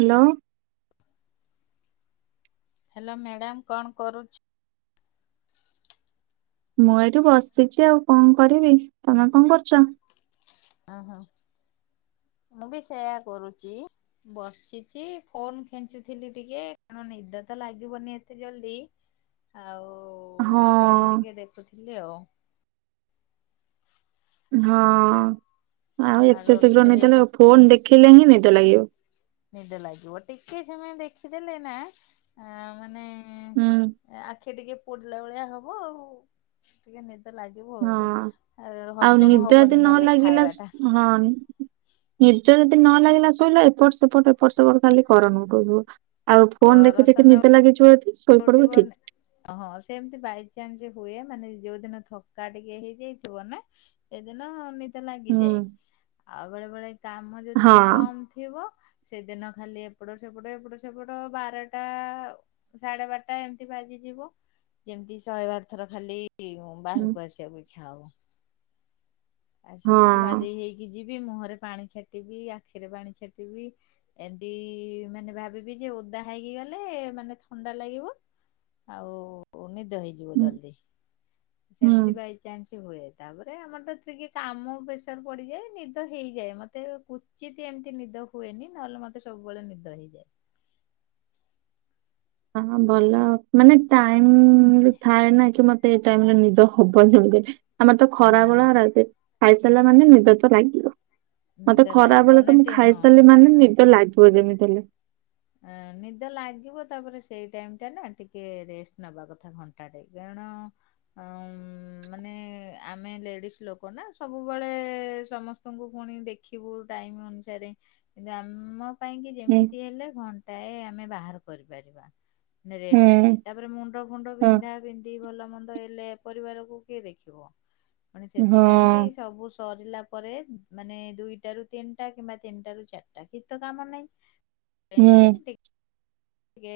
Hello. Hello madam କଣ କରୁଛ? ମୁଁ ଏଇଠି ବସିଛି ଆଉ କଣ କରିବି ତମେ କଣ କରୁଛ? ହୁଁ ହୁଁ ମୁଁ ବି ସେୟା କରୁଛି। ବସିଛି ଫୋନ ଖେଞ୍ଚୁଥିଲି ଟିକେ କାରଣ ନିଦ ତ ଲାଗିବନି ଏତେ ଜଲଦି। [inaudible] ଆଉ ହଁ ଫୋନ ଟିକେ ଦେଖୁଥିଲି ଆଉ। ହଁ ଆଉ ଏତେ ଶୀଘ୍ର ନିଦ ଲାଗିବ ଫୋନ ଦେଖିଲେ ହିଁ ନିଦ ଲାଗିବ। ନିଦ ଲାଗିବ ଟିକେ ସମୟ ଦେଖିଦେଲେ ନା ଆ ମାନେ ହୁଁ। ଆଖି ଟିକେ ପୋଡିଲା ଭଳିଆ ହବ ଆଉ ଟିକେ ନିଦ ଲାଗି [unintelligible] ବ ଆଉ ହଁ ଆ ଆଉ ନିଦ ହଜମ ଯଦି ହବନି ନ ନହେଲେ ଲାଗିଲା ଖାଇବା ଟା। ହଁ। ନିଦ ଯଦି ନ ଲାଗିଲା ଶୋଇଲା ଏପଟ ସେପଟ ଏପଟ ସେପଟ ଖାଲି କରନ [unintelligible] ଆଉ ଫୋନ କର ଦେଖି ଦେ ତ କିି ନ ନଦେ ଲାଗିଛିିବ [unintelligible] ଓହଁ ସେ ଏମିତି ବାଇଚନ୍ସ ହୁଏ ମାନେ ଯୋଉଦିନ ଥକା ଟିକେ ହେଇଯାଇଥିବ ନା ସେଦିନ ନି ତ ହୁଁ ଲାଗିଯାଏ, ଆଉ ବେଳେ ବେଳେ କାମ ଯୋଉ ହଁ ଦିନ କମ ଥିବ ସେଦିନ ଖାଲି ଏପଟ ସେପଟ ଏପଟ ସେପଟ ବାରଟା ସାଢେ ବାରଟା ଏମିତି ବାଜିଯିବ ଯେମିତି ଶହେ ବାର ଥର ଖାଲି ବାହାରକୁ ଆସିବା ଇଚ୍ଛା [unintelligible] ହଁ ଆସିକି ଧୁଆ ଦେଇ ହେଇକି ଯିବି ମୁହଁରେ ପାଣି ଛାଟିବି ଆଖିରେ ପାଣି ଛାଟିବି। ଏମିତି ମାନେ ଭାବିବି ଯେ ଓଦା ହେଇକି ଗଲେ ମାନେ ଥଣ୍ଡା ଲାଗିବ ଆଉ ନିଦ ହେଇଯିବ ହୁଁ ଜଲଦି ହୁଁ ସେମିତି ପାଇ ଚେଞ୍ଚ ହୁଏ ତାପରେ ଆମର ତ ତିକିଏ କାମ ପ୍ରେସର ପଡିଯାଏ ନିଦ ହେଇଯାଏ ମତେ ପୁ ସିଏତି ଏମିତି ନିଦ ହୁଏନି ନହେଲେ ମତେ ସବୁବେଳେ ନିଦ ହେଇଯାଏ। ହଁ ଭଲ ଆଉ ମାନେ ଟାଇମ ବି ଥାଏ ନା କି ମ ସେଇ ଟାଇମ ରେ ନିଦ ହବନି ଜଲ୍ଦି ଆମର ତ ଖରା ହଁ ଭଳା ରା ଖାଇସାରିଲା ମାନେ ନିଦ ତ ଲାଗିଲ ମତେ ନିଦ ଲାଗିବ ଖରାବେଳେ ତ ମୁଁ ଅନେଟେ ହଁ ଖାଇସାରିଲି ମାନେ ନିଦ ଲାଗି ପୁଅ ଯେମି ଥିଲେ। ନିଦ ଲାଗିବ ତାପରେ ସେଇ ଟାଇମ ଟା ନା ଟିକେ ରେଷ୍ଟ ନବା କଥା ଘଣ୍ଟା ଟେ କାରଣ। ଅଁ ମାନେ ଆମେ ଲେଡିଜ ଲୋକ ନା ସବୁବେଳେ ସମସ୍ତଙ୍କୁ ପୁଣି ଦେଖ ଦେଖିବୁ ଟାଇମ ଅନୁସାରେ କିନ୍ତୁ ଆମ ପାଇଁ କି ହୁଁ ଯେମିତି ହେଲେ ଘଣ୍ଟାଏ ଆମେ ବାହାର କରିପାରିବା। ରେଷ୍ଟ ପାଇଁ ହୁଁ ତାପରେ ମୁଣ୍ଡ ଫୁଣ୍ଡ ବିନ୍ଧା ହଁ ବିନ୍ଧ ଦି ଭଲ ମନ୍ଦ ହେଲେ ପରିବାରକୁ କିଏ ଦେଖିବ। ପୁଣି ସେଥିପାଇଁ କି ହଁ। ସବୁ ସରିଲା ପରେ ମାନେ ଦୁଇଟାରୁ ତିନଟା କିମ୍ବା ତିନଟା ରୁ ଚାରଟା କିଛି ତ କାମ ନାଇଁ। ଏମିତି ହୁଁ ଟିକେ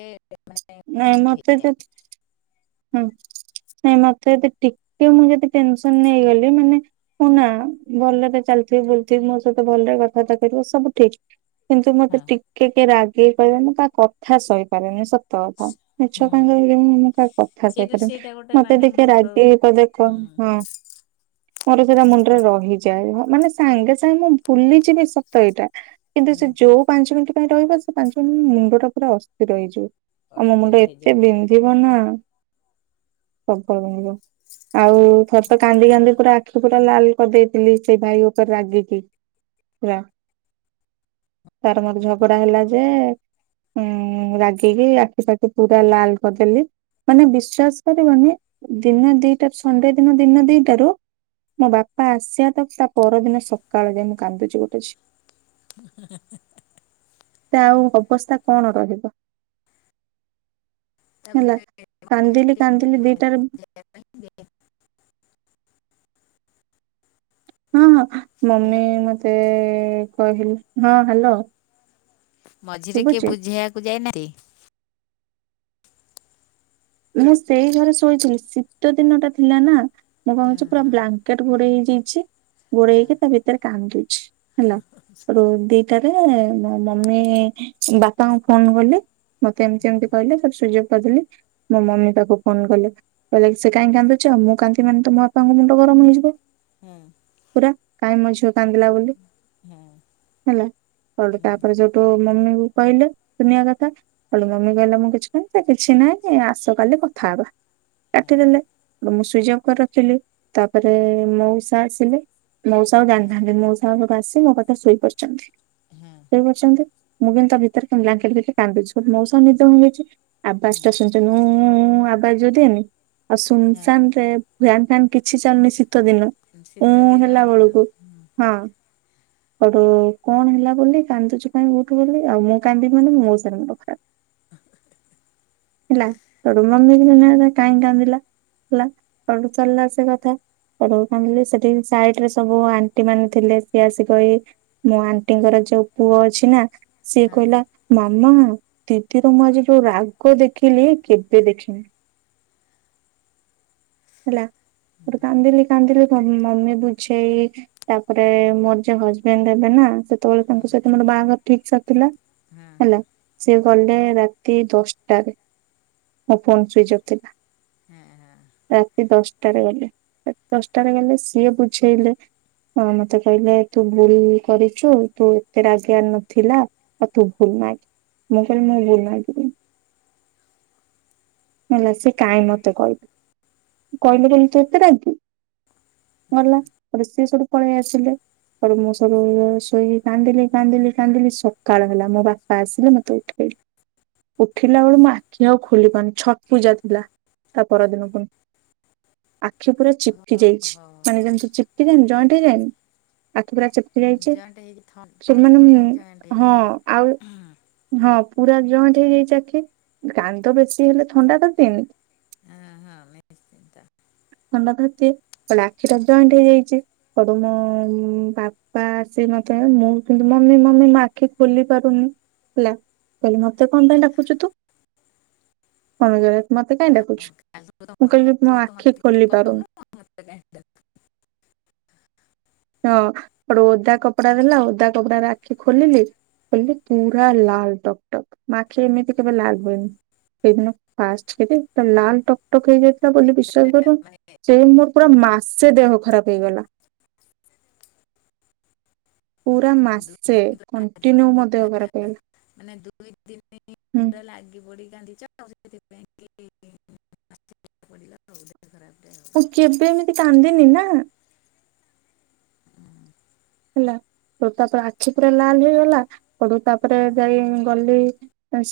ମାନେ [inaudible] ହୁଁ ନାଇଁ ମତେ ଏବେ ଟିକେ ମୁଁ ଯଦି ଟେନସନ ନେଇଗଲି ମାନେ। ମୁଁ ନା ଭଲରେ ଚାଲଥିବି ବୁଲଥିବ ମୋ ସହିତ ଭଲରେ କଥାବାର୍ତ୍ତା କରିବ ସବୁ ଠିକ। କିନ୍ତୁ ମତେ ହଁ ଟିକେ କିଏ ରାଗେଇ କହିଲେ ମୁଁ ତା କଥା ସହିପାରେନି ସ ତ ଥ ହୁଁ ମିଛ କାଇ କହିବି [unintelligible] ଖାସ ସେଇଟା ସେଇପରି ସେଇଟା ଗୋଟେ ମତେ ମାନେ ଟିକେ ମୁଣ୍ଡ ରାଗିକି କହିଲେ ହୁଁ କଣ ହଁ। ମୋର ସେଟା ମୁଣ୍ଡରେ ରହିଯାଏ ମାନେ ସାଙ୍ଗେ ସାଙ୍ଗେ ମୁଁ ଭୁଲିଯିବି ସ ତ ଏଇଟା କିନ୍ତୁ ହୁଁ ସେ ଯୋଉ ପାଞ୍ଚ ମିନିଟ୍ ପାଇଁ ରହିବ ସେ ପାଞ୍ଚ ମିନିଟ ମୁଣ୍ଡ ଟା ପୁରା ଅସ୍ଥିର ହେଇଯିବ। ଆଉ ମୋ ମୁଣ୍ଡ ଅସ୍ଥିର ହେଇଯିବ ଏତେ ବିନ୍ଧିବ ନା। ପ୍ରବଳ ବିନ୍ଧିବ ଆଉ ଥରେ ତ କାନ୍ଦି କାନ୍ଦି ପୁରା। ଆଖି ପୁରା ଲାଲ କରିଦେଇଥିଲି ସେଇ ଭାଇ ଉପରେ ରାଗିକି ପୁରା। ତାର ମୋର ଝଗଡା ହେଲା ଯେ। ଉଁ ରାଗିକି ଆଖି ପାଖି ପୁରା ଲାଲ କରିଦେଲି। ମାନେ ବିଶ୍ଵାସ କରିବନି ଦିନ ଦିଟା ସଣ୍ଡେ ଦିନ ଦିନ ଦିଟାରୁ। ମୋ ବାପା ଆସିବା ତ ତା ପରଦିନ ସକାଳ ଯାଏଁ ମୁଁ କାନ୍ଦୁଛି ଗୋଟେ ଝି ହେ ହେ। ତା ଆଉ ଅବସ୍ଥା କଣ ରହିବ। ହେଲା ତାପରେ କାନ୍ଦିଲି କାନ୍ଦିଲି ଦିଟାରେ [inaudible] ହଁ ମମି ହ୍ୟାଲୋ ମତେ କହିଲେ ହଁ ହାଲୋ। ମଝିରେ କିଏ ବୁଝେଇବାକୁ ଯାଇନାହାନ୍ତି। ମୁଁ ସେଇ ଘରେ ଶୋଇଥିଲି ଶୀତ ଦିନ ଟା ଥିଲା ନା। ମୁଁ କଣ ହଁ କରଛି ପୁରା ହଁ ବ୍ଲାଙ୍କେଟ ଘୋଡେଇ ହେଇଯାଇଛି ଘୋଡେଇ ହେଇକି ତା ଭିତରେ କାନ୍ଦୁଛି। ହେଲା ହେଡୁ ଦିଟାରେ ମୋ ମମି ବାପାଙ୍କୁ ଫୋନ କଲି। ମତେ ଏମିତି ଏମିତି କହିଲେ ତାକୁ ଶୋଈଚ୍ ଅଫ୍ କରିଦେଲି ମୋ ମମି ପାଖକୁ ଫୋନ କଲେ। କହିଲେ ସେ କାଇଁ କାନ୍ଦୁଛ ମୁଁ କାନ୍ଦିବି ମାନେ ତ ମୋ ବାପାଙ୍କ ମୁଣ୍ଡ ଗରମ ହେଇଯିବ। ହଁ ହଁ ପୁରା କାହିଁ ମ ଝିଅ କାନ୍ଦିଲା ବୋଲି ହଁ ହେଲା। କହିଲେ ତାପରେ ଯୋଉଠୁ ମମି କୁ କହିଲେ ଦୁନିଆ କଥା। ହେଠୁ ମମି କହିଲେ ମୁଁ କିଛି କହିନି ସେ କିଛି ନାହିଁ ଆସ କାଲି କଥା ହବା। ହଁ କାଟିଦେଲେ ମୁଁ ସୁଇଚ ଅଫ୍ କରି ରଖିଲି ତାପରେ ମଉସା ଆସିଲେ। ମଉସା ଆଉ ହଁ। ଜାଣିନାହାନ୍ତି ମଉସା ଆସି ମୋ ପାଖରେ ଶୋଇପଡିଛନ୍ତି। ହଁ ଛନ୍ତି ମୁଁ କିନ୍ତୁ ତା ଭିତରେ ବ୍ଲାଙ୍କେଟ ଭିତରେ କାନ୍ଦୁଛି ମଉସାଙ୍କ ନିଦ ଭାଙ୍ଗିଛି ଆବାଜ୍ ହଁ ଟା ସେଠୁ ମୁଁ ଆବାଜ ଯୋଉ ଦିଏନି। ଆଉ ହଁ ସୁନସାନରେ ଫ୍ୟାନ ଫ୍ୟାନ କିଛି ଚାଲୁନି ଶୀତ ଦିନ ଉଁ ଶୀତ ଦିନ ହେଲା ବେଳକୁ ହଁ ହଁ। ସେଠୁ କଣ ହେଲା ବୋଲି କାନ୍ଦୁଚ କାଇଁ ଉଠୁ ବୋଲି ଆଉ ମୁଁ କାନ୍ଦିବି ମାନେ ମୋ ମଉସା କାନ୍ଦିପକାନ୍ତି। ହେଲା ତୁ ମମି କଇଲା କାଇଁ କାନ୍ଦିଲା ହେଲା ସେଠୁ ଚାଲିଲା ସେ କଥା କ ସେଠି ସାଇଡରେ ସବୁ ଆଣ୍ଟି ମାନେ ଥିଲେ ସିଏ ଆସି କହି ମୋ ଆଣ୍ଟିଙ୍କର ଯୋଉ ପୁଅ ଅଛି ନା ସିଏ ହଁ କହିଲା ମାମା ଦିଦିର ମୁଁ ଆଜି ଯୋଉ ରା ରାଗ ଦେଖିଲି କେବେ ଦେଖିନି ହେଲା। ତାପରେ କାନ୍ଦିଲି କାନ୍ଦିଲି ମମି ବୁଝେଇ ତାପରେ ମୋର ଯେ ହଜବେଣ୍ଡ ହେବେ ନା ସେତେବେଳେ ହଁ ତାଙ୍କ ସହିତ ମୋର ବାହାଘର ଠିକି ସରିଥିଲା। ହଁ ହେଲା ସେ ଗଲେ ରାତି ଦଶ ଟାରେ ମୋ ଫୋନ ସୁଇଚ ଅଫ୍ ଥିଲା। ଏ ହଁ। ରାତି ଦଶଟାରେ ଗଲେ ଦଶଟାରେ ଗଲେ ସିଏ ବୁଝେଇଲେ। ମତେ କହିଲେ ତୁ ଭୁଲ କରିଛୁ ତୁ ଏତେ ରାଗିବାର ନଥିଲା। ଆଉ ତୁ ଭୁଲମାଗେ ମୁଁ କହିଲି ମୁଁ ଭୁଲମାଗିବିନି। ହେଲା ସେ କାହିଁ ମତେ କହିବେ କହିଲେ ବୋଲି ତୁ ଏତେ ରାଗିବୁ। ହଁ ମଲା ସିଏ ସେଠୁ ପଳେଇ ଆସିଲେ। ଏଠୁ ମୁଁ ସବୁ ଶୋଇକି କାନ୍ଦିଲି କାନ୍ଦିଲି କାନ୍ଦିଲି ସକାଳ ହେଲା ମୋ ବାପା ଆସିଲେ ମତେ ଉ ଠେଇଲେ ଉଠିଲା ବେଳୁ ମୋ ଆଖି ଆଉ ଖୋଲି ପାରୁନି। ଛଟ୍ ପୂଜା ଥିଲା ତା ପରଦିନ ପୁଣି। ଆଖି ପୁରା ଚିପିକି ଯାଇଛି ଓହୋ ମାନେ ଯେମିତି ଚିପିକି ଯାଏନି ଜଏଣ୍ଟ ହେଇଯାଏନି। ଆଖିପୁରା ଚିପକି ଯାଇଛି ଜଏଣ୍ଟ ହେଇକି ଥଣ୍ଡା ସେମାନେ ଫଣ୍ଡାକୁ ଜଏଣ୍ଟ ହଁ ହେଇଯାଏ ଆଉ ହଁ ହଁ ପୁରା ଜଏଣ୍ଟ ହେଇଯାଇଛି ଆଖି କାନ୍ଦ ବେଶୀ ହେଲେ ଥଣ୍ଡା ଧରି ଦିଏନି। ହଁ ହଁ ଆମେ ଥଣ୍ଡା ଧରିଛି ପୁଣି ଆଖିଗୁରା ଜଏଣ୍ଟ ହେଇଯାଇଛି ସବୁ ମୁଁ ବା ବାପା ଆସି ମତେ ମୁଁ କିନ୍ତୁ ମମି ମମି ମୋ ଆଖି ଖୋଲି ପାରୁନି ହେଲା। କହିଲି ମତେ କଣ ପାଇଁ ଡାକୁଛୁ ତୁ ମମି କହିବ ମତେ କାହିଁ ଡାକୁଛୁ। କାଲିଠୁ ତ ମୁଁ କହିଲି ମୋ କାଲିଠୁ ତ ଆଖି ମତେ କିଛି ଖୋଲି ପାରୁନି। କହୁନୁ, ମତେ କାହିକେ ହଁ ଗୋଟେ ଓଦା କପଡା ଦେଲା ଓଦା କପଡା ଆଖି ଖୋଲିଲି। ଖୋଲିଲିପୁରା ଲାଲ ଟକ୍ ଟକ୍ ମୋ ଆଖିକେବେ ଏମିତିଲାଲ ହୁଏନି। ସେଦିନ ଫାଷ୍ଟ କିରି ଲାଲ ଟକ୍ ଟକ ହେଇଯାଇଥିଲା ବୋଲି ଏଇଟା ବିଶ୍ଵାସ କର। ସେଇ ମୋର ପୁରା ମାସେ ଦେହ ଖରାପ ହେଇଗଲା। ପୁରା ମାନେ ଦୁଇ ଦିନ ମାସେ ପୁରା ଲାଗି କଣ୍ଟିନ୍ୟୁ ମୋର ପଡିଲା, ଦେହ ଖରାପ ହୋଇଗଲା। ମାନେ ଦୁଇ ତିନି ଦିନ ଲାଗି ପଡି କାନ୍ଦିଛ ସେଥିପାଇଁ କି ପଡିଲାତ ଦେହ ଖରାପରେ। ମୁଁ କେବେ ଏମିତି କାନ୍ଦିନି ନା? ହେଲା ତାପରେ ଆଖି ପୁରା ଲାଲ ହେଇଗଲା ପଡୁ ତାପରେ ହଁ ଯାଇ ଗଲି।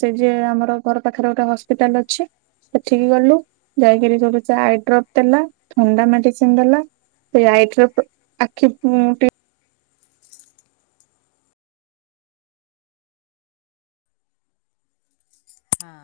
ସେଇଠି ଯେ ଆମର ଘର ପାଖରେ ଗୋଟେ ହସ୍ପିଟାଲ ଅଛି। ସେଠିକି ହଁ ଗଲୁ ଯାଇକରି ସେଠୁ ଆଇ ଡ୍ରପ ଦେଲା ଥଣ୍ଡା ମେଡିସିନ ଦେଲା। ସେ ଆଇଡ୍ରପ ଆଖି ମୁଁ ଟିକେ ହଁ